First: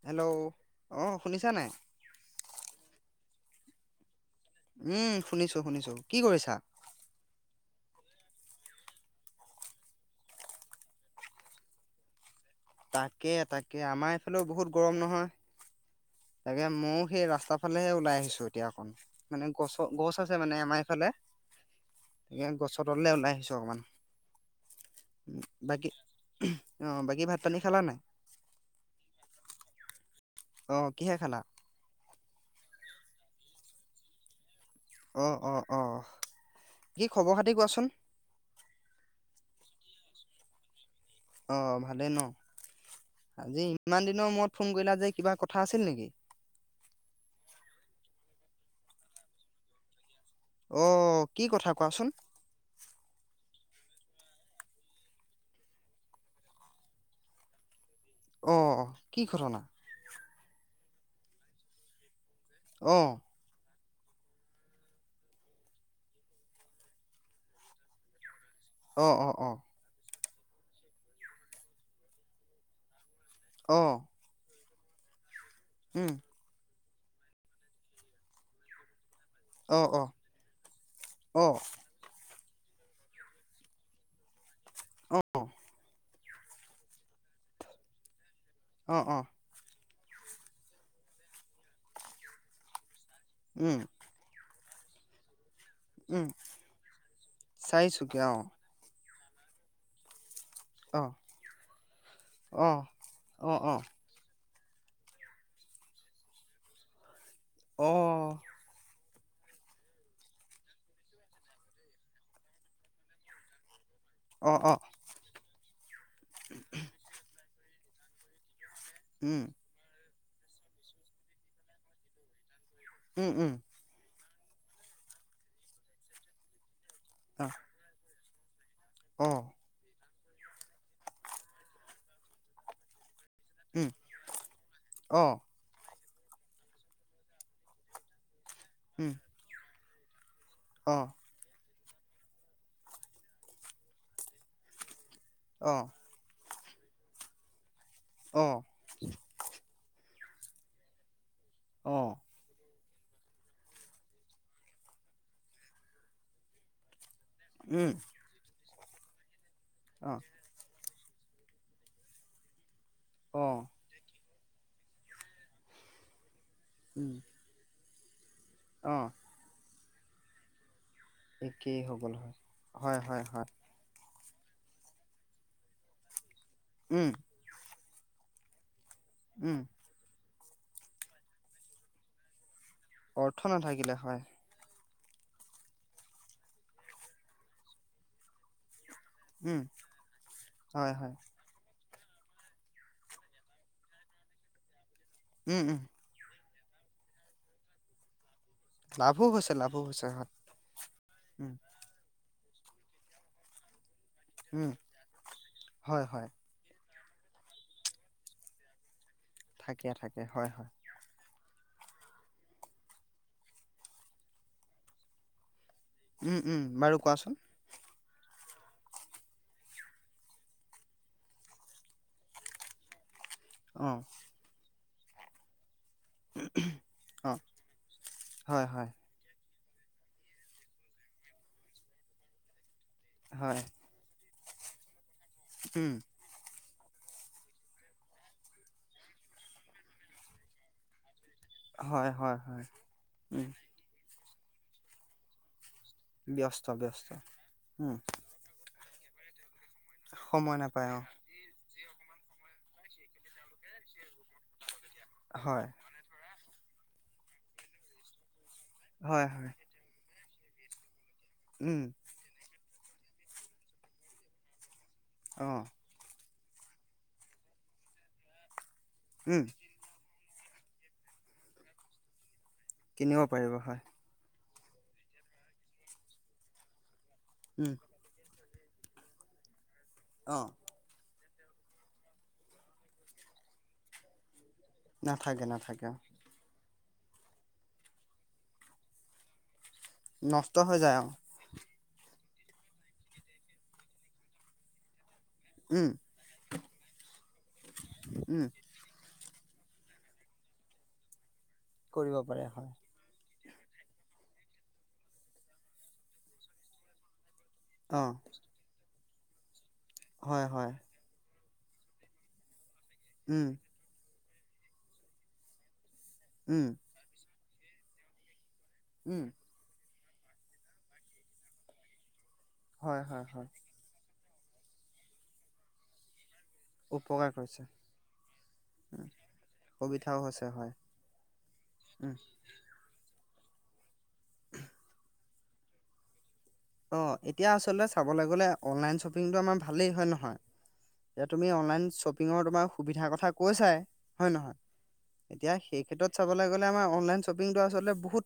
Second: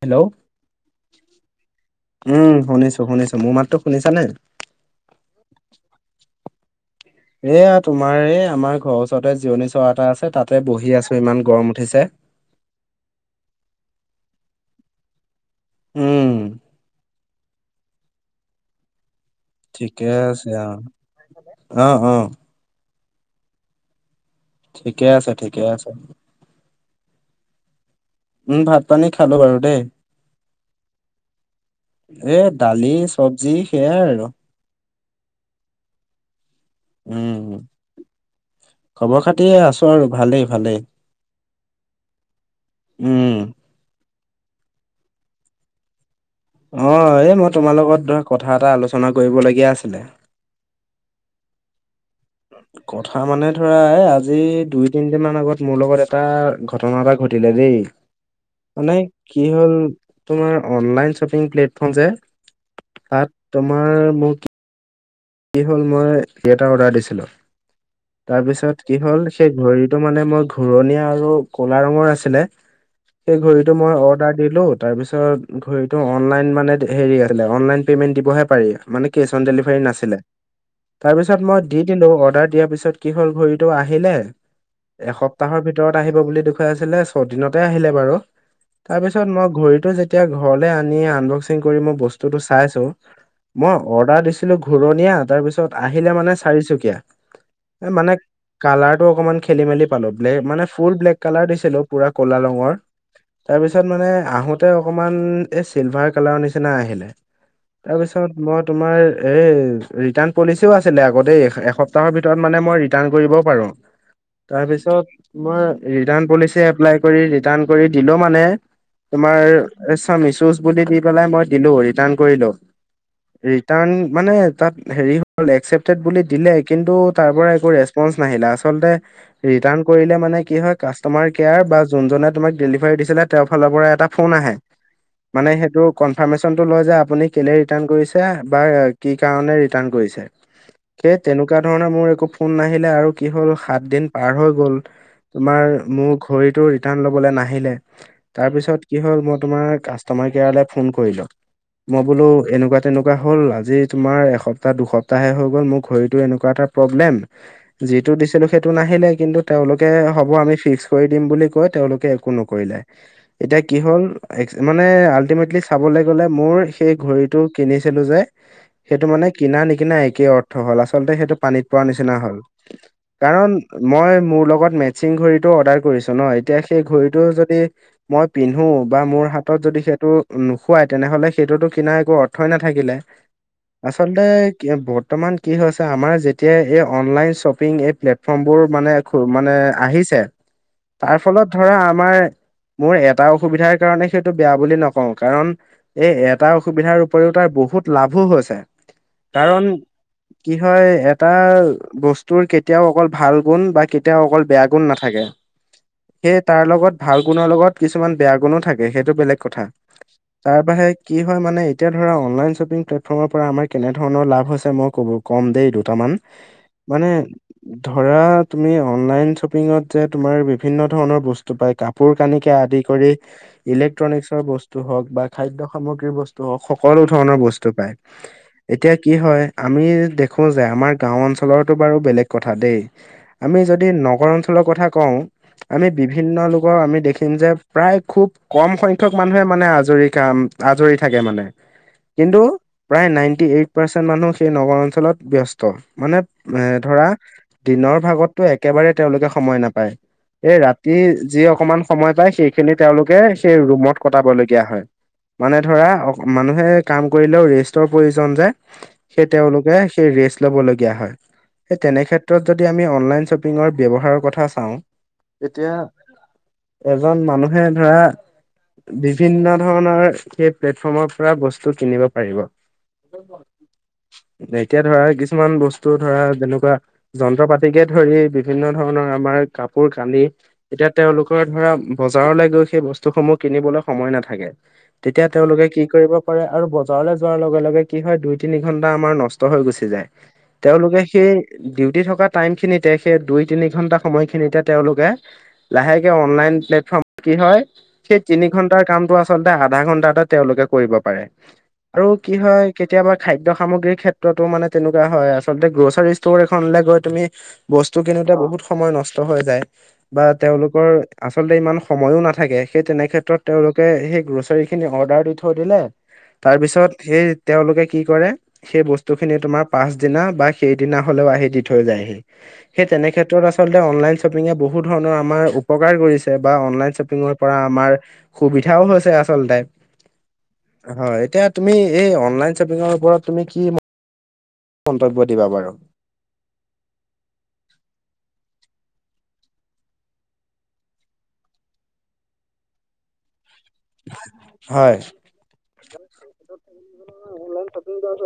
Hello অ শুনিছা নাই উম শুনিছো শুনিছো মোৰ মাত্ৰো শুনিছানে উম শুনিছো শুনিছো কি কৰিছা এয়া তোমাৰ এই আমাৰ ঘৰৰ ওচৰতে জিৰণি চৰা এটা আছে তাতে বহি আছো ইমান গৰম উঠিছে [inaudible] তাকে তাকে আমাৰ এইফালেও বহুত গৰম নহয় উম তাকে ময় সেই ৰাস্তা তাৰফালেহে ওলাই আহিছো এতিয়া অকণ মানে গছ গছ আছে মানে আমাৰফালে অ অ অ এে গছৰ তললে ওলাই আহিছো অকমান ঠিকে আছে ঠিকে বাকী আছে। অ বাকী ভাত পানী খালা নাই? উম ভাত পানী খালো বাৰু দেই। অ কিহে খালা এ দালি চবজি সেইয়াই আৰু। অ', অ', অ'। কি খবৰ খাতি উম, কোৱাচোন খবৰ খাতিয়ে আছো আৰু ভালেই ভালেই। অ', ভালে ন? উম আজি ইমান দিন দিনৰ মূৰত ফোন কৰিলা যে কিবা কথা আছিল নেকি? অ', এই মই তোমাৰ লগত ধৰা কথা এটা আলোচনা কৰিবলগীয়া আছিলে। অ', কি কথা কোৱাচোন। কথা মানে ধৰা আজি দুই তিনদিন মান আগত মোৰ লগত এটা ঘটনা এটা ঘট টিলে দেই। অ মানে কি হল, তোমাৰ অনলাইন শ্বপিং প্লেটফৰ্ম যে। অ তাত তোমাৰ মোৰ কি কি হ'ল মই কি এটা অৰ্ডাৰ দিছিলোঁ। তাৰপিছত কি অ হ'ল অ অ সেই ঘড়ীটো মানে মই ঘূৰণীয়া আৰু কলা ৰঙৰ আছিলে। সেই ঘড়ীটো অ মই অৰ্ডাৰ দিলো তাৰ পিছত ঘড়ীটো উম অনলাইন মানে দে হেৰি আছিলে অনলাইন পে'মেণ্ট দিবহে পাৰি, মানে কেছ অন অ ডেলিভাৰী অ নাছিলে। তাৰপিছত মই অ', দি দিলো অৰ্ডাৰ দিয়াৰ পিছত কি হ'ল ঘডৰিতটো আহিলে, অ', এসপ্তাহৰ ভিতৰত আহিব বুলি দেখুৱাই আছিলে ছদিনতে আহিলে বাৰু। অ', অ', তাৰপিছত মই ঘড়ীতো যেত তিয়া ঘৰলে আনি মই বস্তুটো আনবক্সিং কৰি চাইছো, মই উম, অৰ্ডাৰ দিছিলোঁ ঘ ঘূৰণীয়া তাৰ পিছত আহিলে মানে চাৰিচুকীয়া। চাৰিচুকিয়া অ'। ভাৰ তো অকনমান খেলি মেলি পালোঁ। ব্লে মানে ফুল অ', ব্লেক কালাৰ দিছিলো পুৰা ক'লা ৰঙৰ, অ', অ'। অ', অ', তাৰপিছত মানে আহোত ততে অকমান এই চিলভাৰ কালাৰ নিচিনা আহিলে অ', তাৰপিছত মই তোমাৰ এই ৰিটাৰ্ণ পলিচিও আছিলে আগতে এসপ্তাহৰ ভিতৰত মানে মই ৰিটাৰণ কৰিব পাৰোঁ। অ', অ', তাৰপিছতই পলিচ এপ কৰি কৰি দিলো মানে উম, তোমাৰ মিচুজ বুলি দি পেলাই মই দিলো ৰিটাৰণ কৰিলো। উম, উম, ৰিটাৰণ মানে তাত হে হল একচেপটেড বুলি দিলে কিন্তু তাৰ অ', পৰা একো ৰেচপণ্ডচ নাহিলে। আচলতে অ', ৰিটাৰ্ণ কৰিলে মানে কি হয় কাষ্টমাৰ কেয়াৰ বা যোনজনে তোমাক ডেলিভাৰী দিছিলে তেওঁৰ ফালৰ উম, পৰা এটা ফোন আহে, অ', মানে সেইটো কনফাৰ্মেশ্যনটো লয় যে আপুনি কেলৈ ৰিটাৰ্ণ কৰিছে বা উম, কি কাৰণে ৰিটাৰ্ণ কৰিছে। অ', সেই তেনেকুৱা ধৰণে মোৰ একো ফোন নাহিলে আৰু কি হ'ল সাত দিন পাৰ হৈ গ'ল। তোমাৰ অ', মোৰ ঘড়ীটো ৰিটাৰ্ণ ল'বলৈ নাহিলে অ', তাৰপিছত কি হ'ল মই তোমাৰ কাছ তমাৰ কেৰালাই ফোন কৰিলো, মই অ', বোলো এনেকুৱা তেনেকুৱা হ'ল আজি তোমাৰ এসপ্তাহ দুসপ্তাহে হৈ গ'ল মোৰ ঘড়ীটো এনেকুৱা এটা প্ৰব্লেম। উম, যিটো দিছিলো সেইটো নাহিলে কিন্তু তেওঁলোকে অ', হ'ব আমি ফিক্স কৰি দিম বুলি কৈ তেওঁলোকে একো নকৰিলে, এতিয়া অ', কি হল মানে আল্টিমেটলি চাবলৈ গলে মোৰ সেই উম, ঘড়ীটো কিনিছিলো যে সেইটো অ', মানে কিনা নিকিনা একেই অৰ্থ হ'ল আচলতে সেইটো পানীত একেই পোৱাৰ হৈ গ'ল নিচিনা হয়। হল, হয়, হয়, হয়, কাৰণ মই মোৰ লগত মিংড়টো অৰ্ধাৰ কৰিছো ন তেতিয়া সেই উম, ঘড়ীটো যদি মই পিন্ধো বা মোৰ হাতত উম, যদি সেইটো নোখোৱাই তেনেহলে সেইটোতো কিনা একো অৰ্থই নাথাকিলে। অৰ্থ নাথাকিলে হয়, আচলতে কি ব বৰ্তমান কি হৈছে আমাৰ যেতিয়া এই অনলাইন শ্বপিং এই প্লেটফৰ্মবোৰ মানে মানে উম, আহিছে, হয়, হয়, তাৰ ফলত ধৰা মোৰ এটা অসুবিধাৰ কাৰণে সেইটো বেয়া বুলি নকওঁ কাৰণ উম, উম, এই এপ এটা অসুবিধাৰ উপৰিও তাৰ বহুত লাভো হৈছে। লাভো হৈছে, কাৰণ লাভো হৈছে হয়, কি হয় এটা উম, বস্তুৰ কেতিয়াও অকল ভাল গুণ বা এতিয়াও অকল বেয়া উম, গুণ নাথাকে হয়, হয়, সেয়ে তাৰ লগত ভাল গুণৰ লগত কিছুমান বেয়া গুণো থাকে সেইটো বেলেগ কথা থাকে, থাকে, হয়, তাৰ হয়, বাহি কি হয় মানে এতিয়া ধৰা অনলাইন শ্বপিং প্লেটফৰ্ম পৰাম কেনেধণৰ লা হৈছে মই ক'ব কম দেেই দো কটামান উম, উম, বাৰু মানে কোৱাচোন ধৰা তুমি অনলাইন শ্বপিঙত যে তোমাৰ বিভিন্ন ধৰণৰ বস্তু পায় কাপোৰ কানিকৈ আদি কৰি অ', ইলেক্ট্ৰনিকছৰ বস্তু হওঁক বা খাদ্য সামগ্ৰ্ৰ বস্তু হওক সকলো অ'। ধৰণৰ বস্তু পায় হয়, হয়, এতিয়া কি হয় আমি দেখো যে আমাৰ গাঁও অঞ্চলতো বাৰু বেলেগ কথা দেই আমি হয়, যদি নগৰ অঞ্চলৰ কথা কওঁ আমি উম, বিভিন্ন আমি দেখিম যে প্ৰায় খুব কম সংখ্যক মানুহে মানে আজৰি খাম আজৰি থাকে মানে হয়, হয়, কিন্তু হয়, প্ৰায় নাইনটি উম, এইট পাৰ্চেন্ট মানুহ সেই নগৰ অঞ্চলত ব্যস্ত মানে এ ব্যস্ত, ধৰা ব্যস্ত, উম, দিনৰ ভাগতো একেবাৰে তেওঁলোকে সময় নাপায় প সময় এই নাপায় ৰাতি অ', যি অকমান সময় পায় সেই খিনি তেওঁলোকে সেই ৰুমত কটাবলগীয়া হয় মানে হয়, ধৰা অ মানু কাম কৰিলেও ৰেষ্টৰ প্ৰয়োজন যোয় সেই হয়, হয়, তেওঁলোকে সেই ৰেষ্ট ল'ব লগীয়া হয় উম, সেই তেনেক্ষেত্ৰত যদি আমি অনলাইন শ্বপিঙৰ ব্যৱহাৰৰ কথা চাওঁ অ', এতিয়া এজন মানুহে ধৰা উম, বিভিন্ন ধৰণৰ সেই প্লেটফৰ্মৰ পৰা বস্তু কিনিব পাৰিব কিনিব পাৰিব হয় এতিয়া ধৰা কিছুমান বস্তু ধৰা যেনেকুৱা যন্ত্ৰ উম, পাতিকে ধৰি বিভিন্ন ধৰণৰ আমাৰ কাপোৰ কান্দি অ', এতিয়া তেওঁলোকৰ ধৰা বজাৰলৈ গৈ সেই বস্তুসমূহ কিনিবলৈ সময় নাথাকে তেতিয়া নাথাকে, তেওঁলোকে কি নাথাকে অ', কৰিব পাৰে আৰু বজাৰলৈ যোৱাৰ লগে লগে কি হয় দুই তিনি ঘন্টা আমাৰ নষ্ট হৈ গুচি যায় নষ্ট হৈ যায় তেওঁলোকে অ', সেই ডিউটি থকা টাইম খিনিতে সেই দুই তিনি ঘন্টা সময়খিনিতে তেওঁলোকে উম, লাহেকে অনলাইন প্লেটফৰ্ম কি হয় সেই তিনি উম, ঘন্টাৰ কামটো আছে আধা ঘন্টাতে তেওঁলোকে কৰিব পাৰে আৰু কৰিব কি পাৰে হয় কেতিয়াবা খাদ্য সামগ্ৰীৰ ক্ষেত্ৰ ো মানে তেনেকুৱা হয় আচলতে গ্ৰ'চাৰী ষ্ট'ৰ এখনলে গৈ তুমি বস্তু অ', কিনিতে বহুত সময় নষ্ট হৈ যায় বা হয়, হয়, তেওঁলোকৰ আচলতে ইমান সময়ো নাথাকে সেই তেনেক্ষেত্ৰত উম, তেওঁলোকে সেই গ্ৰছাৰীখিনি অৰ্ডাৰ দি থৈ দিলে উম, তাৰপিছত সেই তেওঁলোকে কি কৰে সেই বস্তু উম, খিনি তোমাৰ পাছদিনা বা সেইদিনা হলেও আহি দি থৈ যায়হি সেই হয়, তেনে হয়, ক্ষেত্ৰত হয়, আচলতে অনলাইন শ্বপিঙে বহুত ধৰণৰ আমাৰ উপকাৰ কৰিছে বা অনলাইন উপকাৰ শ্বপিঙৰ পৰা কৰিছে, আমাৰ সুবিধাও হৈছে আচলতে সুবিধাও হৈছে হয় এতিয়া তুমি এই উম, অনলাইন শ্বপিঙৰ ওপৰত তুমি কি মন্তব্য দিবা বাৰু অ এতিয়া আচলতে চাবলৈ গলে অনলাইন শ্বপিংটো আমাৰ ভালেই হয় নহয় এতি তুমি অনলাইন শ্বপিঙৰ তোমাৰ সুবিধাৰ কথা কৈছাই হয় নহয় হয় এতিয়া সেই ক্ষেত্ৰত চাবলৈ গ'লে আমাৰ অনলাইন শ্বপিংটো আচলতে বহুত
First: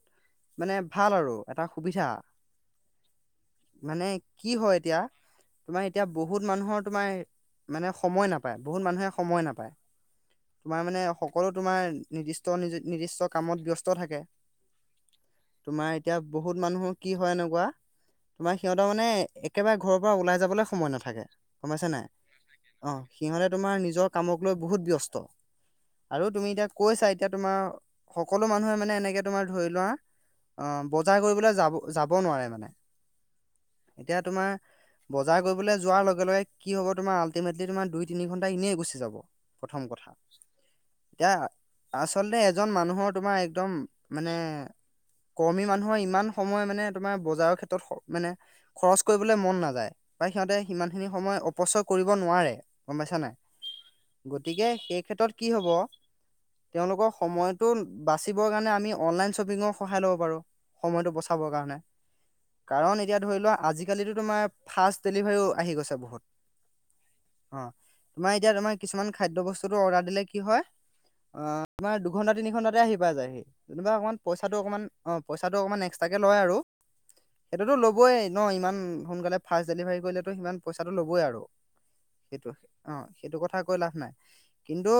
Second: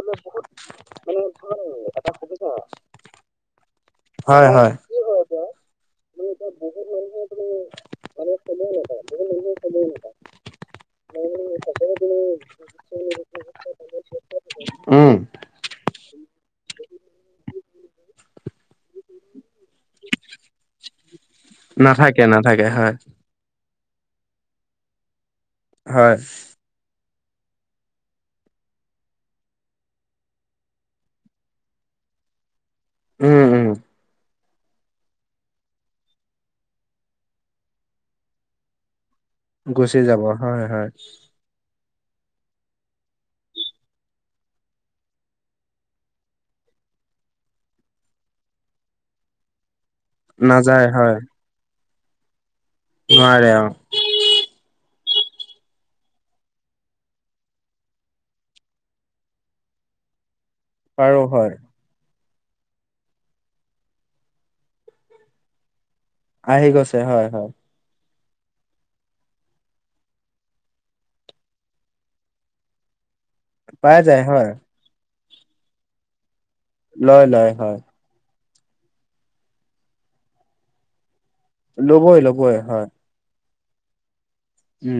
মানে ভাল আৰু এটা সুবিধা [inaudible] মানে কি হয় এতিয়া তোমাৰ এতিয়া বহুত মানুহৰ তোমাৰ মানে সময় নাপায় বহুত মানুহে সময় নাপায় তোমাৰ মানে সকলো তোমাৰ নিৰ্দিষ্ট নিৰ্দিষ্ট কামত ব্যস্ত থাকে উম তোমাৰ এতিয়া বহুত মানুহৰ কি হয় এনেকুৱা তোমাৰ সিহঁতৰ মানে একেবাৰে ঘৰৰ পৰা ওলাই যাবলৈ সময় নাথাকে গমাইছে নাই নাথাকে নাথাকে অ হয় সিহলে তোমাৰ নি হয় ব ত এতিয়া তোমাৰ সকলো মানুহে মানে এনেকে তোমাৰ ধৰি লোৱা অ বজাৰ কৰিবলৈ যাব যাব নোৱাৰে মানে উম উম এতিয়া তোমাৰ বজাৰ কৰিবলৈ যোৱাৰ লগে লগে কি হব তোমাৰ আল্টিমেটলি তোমাৰ দুই তিনি ঘন্টা এনেই গুচি যাব প্ৰথম গুচি কথা যাব হয় হয় এতিয়া আচলতে এজন মানুহৰ তোমাৰ একদম মানে কৰ্মী মানুহৰ ইমান সময় মানে তোমাৰ বজাৰৰ ক্ষেত্ৰত মানে খৰচ কৰিবলৈ মন নাযায় বা সিহঁতে নাযায় সিমানখিনি হয় সময় অপচয় কৰিব নোৱাৰে গম পাইছা নাই নোৱাৰে অ গতিকে সেই ক্ষেত্ৰত কি হব তেওঁলোকৰ সময়তো বাচিবৰ কাৰণে আমি অনলাইন শ্বপিঙৰ সহায় লব পাৰো সময়টো পাৰো হয় বচাবৰ কাৰণে কাৰণ এতিয়া ধৰি লোৱা আজিকালিো তোমাৰ ফাষ্ট ডেলিভাৰীও আহি গৈছে বহুত আহি গৈছে হয় হয় তুমাৰ এতিয়া তমাৰ কিছুমানাদয় বস্তু দিলে কি হয় অ তমাৰ দুঘন্টা তিনি ঘণ্টাতে আহি পা যায় সি যেনিবা পাই অকণমান যায় হয় পইচাটো অকণমান অ পইচাটো অকমান এক্সট্ৰাকে লয় আৰু লয় লয় সেইটোতো হয় ল'বই ন ইমান সোনকালে ফা্ট ডেলিভাৰী কৰিলেতো সিমান পইচাটো ল'বই আৰু ল'ব হয় ল'ব সেইটো হয় হয় অ সেইটো কথা লাভ নাই কিন্তু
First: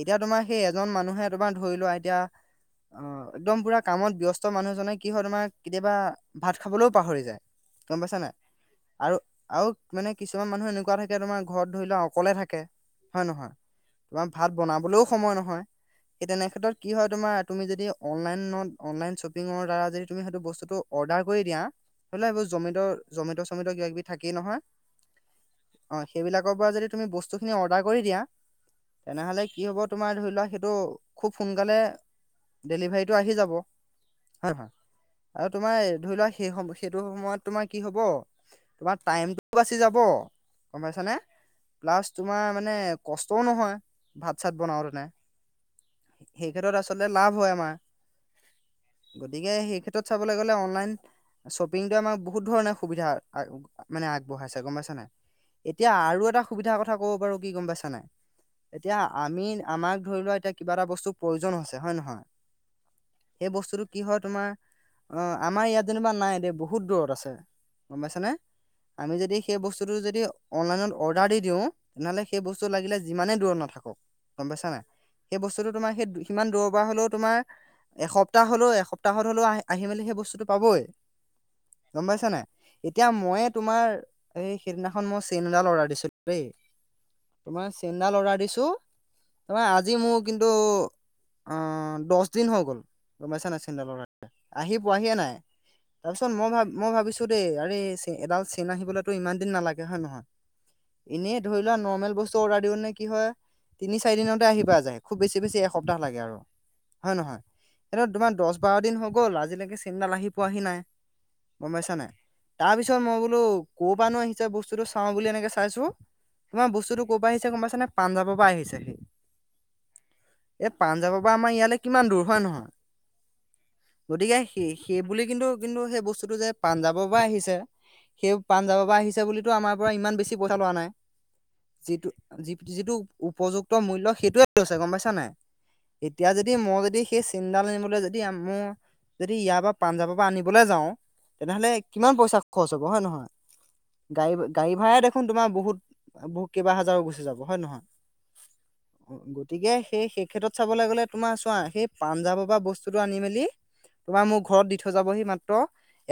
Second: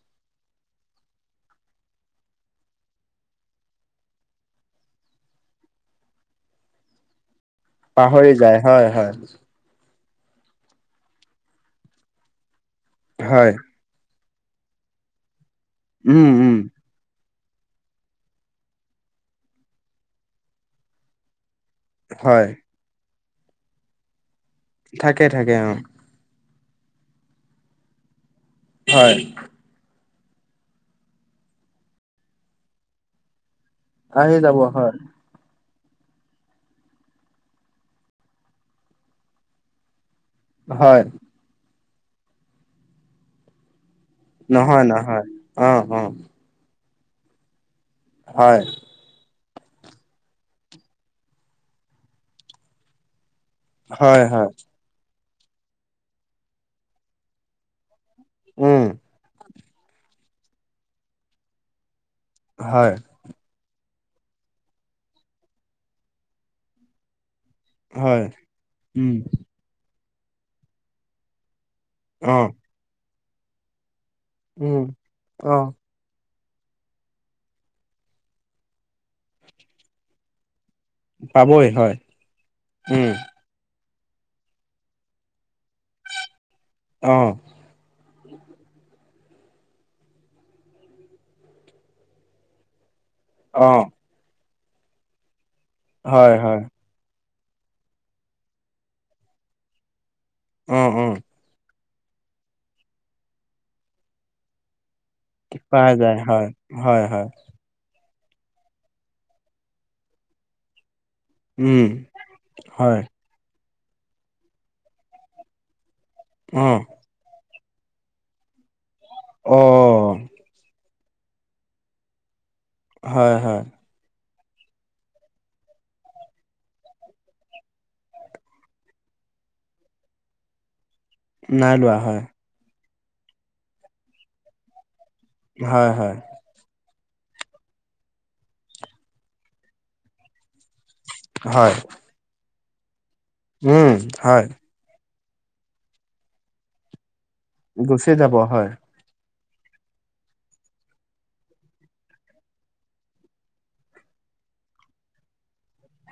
এতিয়া তোমাৰ সেই এজন মানুহে তোমাৰ ধৰি লোৱা এতিয়া অ একদম পুৰা কামত ব্যস্ত মানুহজনে কি হয় তোমাৰ কেতিয়াবা ভাত খাবলৈও পাহৰি যায় গম পাইছা নাই পাহৰি যায় হয় আৰু হয় আৰু মানে কিছুমান মানুহ এনেকুৱা থাকে তোম ঘৰত ধৰি লওক অকলে থাকে হয় তোমাৰ ভাত বনাবলৈও সময় নহয় সেই উম উম তেনেক্ষেত্ৰত কি হয় তোমাৰ তুমি যদি অনলাইনত অনলাইন শ্বপিঙৰ দ্বাৰা যদি তুমি সেইটো বস্তুটো অৰ্ডাৰ কৰি দিয়া হলে হয় এইবোৰ জমিতৰ জমিত চমিত কিবা কিবি থাকেইে নহয় থাকে থাকে অ আগৰ পৰা যদি তুমি বস্তু খিনি অৰদাৰ কৰিদিয়া হয় তেনেহলে হললে অকল তোমাৰ ধৰি লোৱা সেইটো খুব সোনকালে ডেলিভাৰীটো আহি যাব আহি যাব হয় আৰু তোমাৰ ধৰি লোৱা সেই সম সেইটো সময়ত তোমাৰ কি হব তোমাৰ টাইমটোও বাচি যাব গম হয় পাইছানে প্লাছ তোমাৰ মানে কষ্টও নহয় ভাত চাত নহয় বনাওঁতেনে নহয় আহ অ সেই ক্ষেত্ৰত লাভ হয় আমাৰ হয় গতিকে সেই ক্ষেত্ৰত চাবলৈ গ'লে অনলাইন শ্বপিংটোৱে আমাৰ বহুত ধৰণে সুবিধা মানে হয় হয় আগবঢ়াইছে গম পাইছা নাই এতিয়া আৰু এটা সুবিধাৰ কথা কব বাৰু কি গম পাইছা নাই উম এতিয়া আমি আমাক ধৰি লোৱা এতিয়া কিবা এটা বস্তু প্ৰয়োজন হৈছে হয়ে নহয় হয় সেই বস্তুটো কি হয় তোমাৰ অ আমাৰ ইয়াত যেনিবা নাই দ বহুত দূৰত আছে গম হয় পাইছানে আমি উম যদি সেই বস্তুতটো যদি লৰ্ দি অ তেনেহলেেই ব্ত লে যিমানে দূৰত নাথক গম পাইছা না উম সেই অ বস্তুতটো তোমাৰ সেই কিমান দূ পৰা হ'লেও তোমাৰ এসপ্তাহ হ'লেও এসপ্তাহত হলেও আহ আহি মেলি সেই বস্তুটো পাবই পাবই হয় গম পাইছা নাই এতিয়া উম মইে তোমাৰ এই সেইদিনাখন মই চেইনডাল অৰ্ডাৰ দিছিলো দেই অ তোমাৰ চেইনডাল অৰ্ডাৰ দিছো তাৰ আজি মোৰ কিন্তু আহ দহ দিন হৈ গ'ল গমাইছা না অ চিন্তাল আহি পোৱাহিয়ে নাই তাৰ পিছত হয় মই ভ হয় মই ভাবিছো দেই আৰে এডাল চেইন আহিবলৈতো ইমান দিন নালাগে হয় নহয় অ অ এনেই ধৰি লোৱা নৰ্মেল বস্তু অৰ্ডাৰ দিওঁ নে কি হয় তিনি চাৰি দিনতে আহি পা যায় খুব বেছি বেছি পোৱা এসপ্তাহ যায় হয় হয় হয় এইটো তোমাৰ দহ বাৰ দিন হৈ গ'ল আজিলৈকে চিন্তাল আহি পোৱাহি নাই গম উম পাইছা নাই তাৰপিছত হয় মই বোলো ক'ৰ পৰা নো আহিছে বস্তুটো চাও বুলি এনেকে চাইছো অ কিমান বস্তুটো কৰ পৰা আহিছে কোনোবা ানে পাঞজাবৰ পৰা আহিছে সি অ এই পাঞ্জাৱৰ পৰা আমাৰ ইয়ালৈ কিমান দূৰ হয় নহয় হয় হয় গতিকে সেই সেই বুলি কিন্তু কিন্তু সেই বস্তুটো যে পাঞ্জাৱৰ পৰা আহিছে। সেই পাণজাব পৰা আহিছে বুলিো আমাৰ পৰা ইমান বেছি পইচা লোৱা নাই। নাই লোৱা যিটো হয় যি যিটো উপযুক্ত মূল্য় সেইটোয়েৈছে গম পাইছো। হয় হয় এতিয়া যদি মই যদি সেই চিন্তানবলৈ যদি মোৰ যদি ইয়াৰ পৰা পাঞ্জাৱৰ পৰা আনিবলৈ যাও তেনেহলে হয় কিমান পইচা খৰচ হব হয় নহয়। উম গাড়ী হয় গাড়ী ভাড়াই দেখোন তোমাৰ বহুত বহুত কেইবা হাজাৰো গুচি যাব। হয় নহয় গুচিয় যাব হয়। গতিকে সেই সেই ক্ষেত্ৰত চাবলৈ গ'লে তোমাৰ চোৱা সেই পাঞজাৱৰ পৰা বস্তুটো আনি মেলি তোমাৰ মোৰ ঘৰত দি থৈ যাবহি মাত্ৰ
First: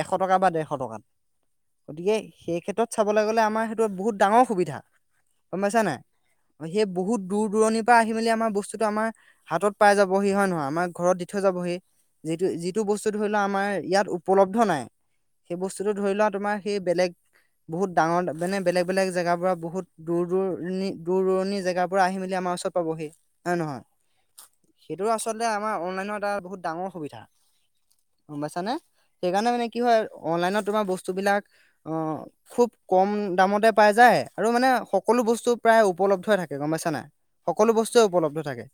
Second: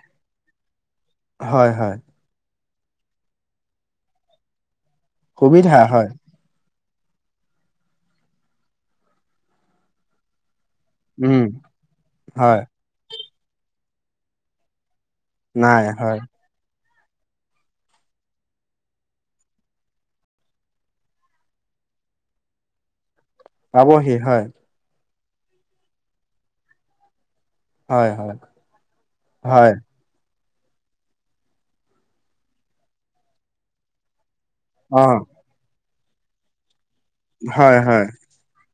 এশ টকা বা ডেৰশ টকাত হয়, হয়, গতিকে সেই ক্ষেত্ৰত চাবলৈ গ'লে আমাৰ সেইটো বহুত ডাঙৰ সুবিধা গম সুবিধা পাইছা নাই হয়। সেই বহুত দূৰ দূৰণিৰ পৰা আহি মেলি আমাৰ বস্তুতটো আমাৰ হাতত পাই যাব সি হয় নহয় আমাৰ ঘৰত দি উম, থৈ যাবহি যিটো হয়, যিটো বস্তু ধৰি লোৱা আমাৰ ইয়াত উপলব্ধ নাই সেই নাই বস্তুতটো ধৰি হয়, লোৱা তোমাৰ সেই বেলেগ [inaudible] বহুত ডাঙৰ মানে বেলে বলেগেগাৰ পৰা বহুত দূৰ দূৰণি দূৰ দূৰণি জেগাৰ পৰা আহি মেলি আমাৰও পাবহি আবহি হয় এইটো আচলতে আমাৰ অনলাইনৰ এটা বহুত ডাঙৰ সুবিধা হয়, হয়, গম বাইছাানে সেইকাৰণে মানে কি হয় অনলাইনত তোমাৰ বস্তুবিলাক খুব কম দামতে পাই যায় আৰু মানে সকলো অ', বস্তু প্ৰায় উপলব্ধ থাকে গম পাইছা নাই সকলো হয়, বস্তুৱে হয়, উপলব্ধ থাকে।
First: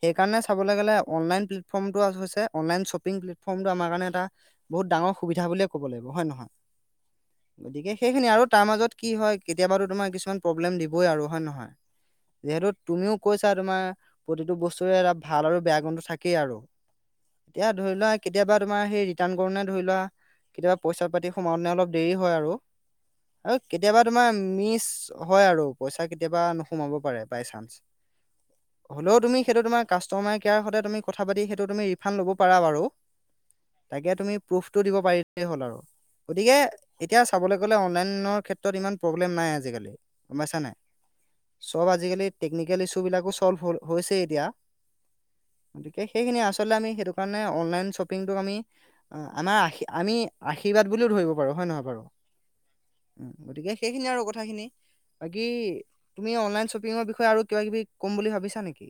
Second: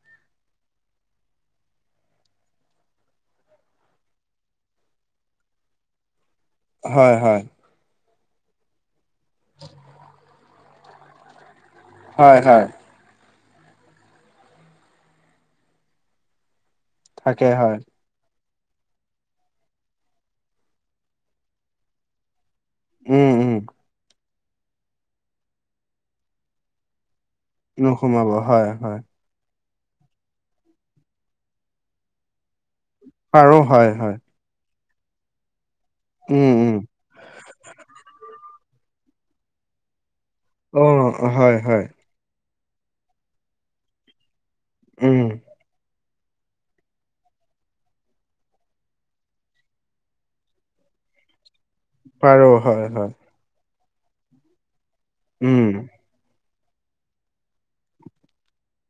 সেইকাৰণে চাবলৈ গলে অনলাইন প্লেটফৰ্ম টো হৈছে অনলাইন শ্বপিং প্লে ফৰ্মটো আম কাৰণে এটা বহুত ডাঙৰ সুবিধা বুলে ক'ব লাগিব হয় নহয়। হয় হয়। গতিকে সেইখিনি আৰু তাৰ মাজত কি হয় কেতিয়াবাতো তোমাৰ কিছুমান প্ৰব্লেম দিবই আৰু হয় নহয়। হয়, হয়, যিহেতু তুমিও কৈছা তোমাৰ প্ৰতিটো বস্তুৰে এটা ভাল আৰু বেয়া গন্টো থাকেই আৰু থাকে এতিয়া হয়, ধৰি লোৱা কেতিয়াবা তোমাৰ সেই ৰিটাৰ্ণ কৰোে ধৰি লোৱা কেতিয়াবা পইচা পাতি সোমাওঁে অলপ দেৰি হয় আৰু উম, উম, আৰু কেতিয়াবা তোমাৰ মিচ হয় আৰু পইচা কেতিয়াবা নোসোমাব পাৰে। চান নোসোমাব হয়, হয়, হ'লেও তুমি সেইটো তোমাক কাষ্টমাৰ কেয়াৰ সতে তুমি কথা পাতি সেইটো তুি ৰিফাণ্ড ল'ব পাৰা আৰু হয় হয়। দ পাৰ হ আৰু উম, গতিকে উম, এতিয়া চাবলৈ গলে অনল ক্ষ্ৰ ত ইমান প্ৰব্লেম নাই আজিকালি গম পাইছা নাই অ হয় হয়। চব আজিকালি টেকনিকেল ইছ্যু বিলাকো চল্ভ হৈছে এতিয়া উম', গতিকে সেইখিনি আচলতে আি সেই কাৰণে অনলাইন্বপ আমি আমাৰ আ আমি আশ্বাদ বুলিও ধৰিব পাৰো হয় নহয়। পাৰ হয় হয়। সেইখিনিয় আৰু কথাখিনি বাকী উম, তুমি অনলন শ্বপিৰ বিষয়ে আৰু কিবা কিবি ক'ম বুলি ভাবিছা নেকি?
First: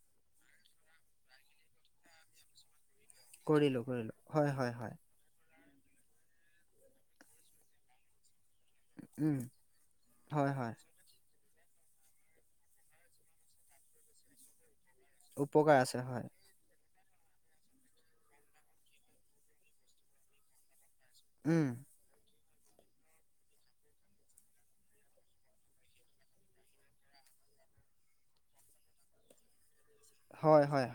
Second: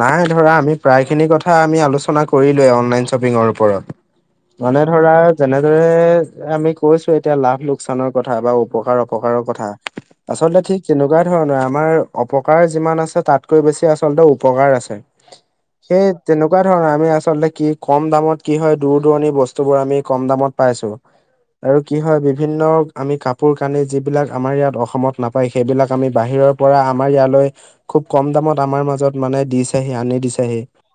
নাই ধৰা আমি প্ৰায় খিনি কথা আমি আলোচনা কৰিলোৱ অনলাইন কৰিলো কৰিলো হয় হয় মানে হয় ধ দৰে আমি কৈছো এতিয়া লাভ লোকচানৰ কথা। বা উপকাৰ উম অপকাৰৰ কথা হয় আচলতে হয় ঠিক তেনেকুৱা ধৰণৰ আমাৰ অপকাৰ যিমান আছে, তাতকৈ বেছি আচলতে উপকাৰ আছে। উপকাৰ আছে সেই হয় তেনেকুৱা ধৰণৰ আমি আচ আচলতে কি কম দামত কি হয় দূৰ দূৰণি বস্তু বোৰ আমি কম দামত পাইছো। উম আৰু কি হয় বি বিভিন্ন আমি কাপোৰ কানি যিবিলাক আমাৰ ইয়াত অসমত নাপায়। সেইবিলাক আমি বাহিৰৰ পৰা আমাৰ ইয়ালে খুব কম দামত আমাৰ মাজত মানে দিছহি আনি দিছাহি। হয় হয়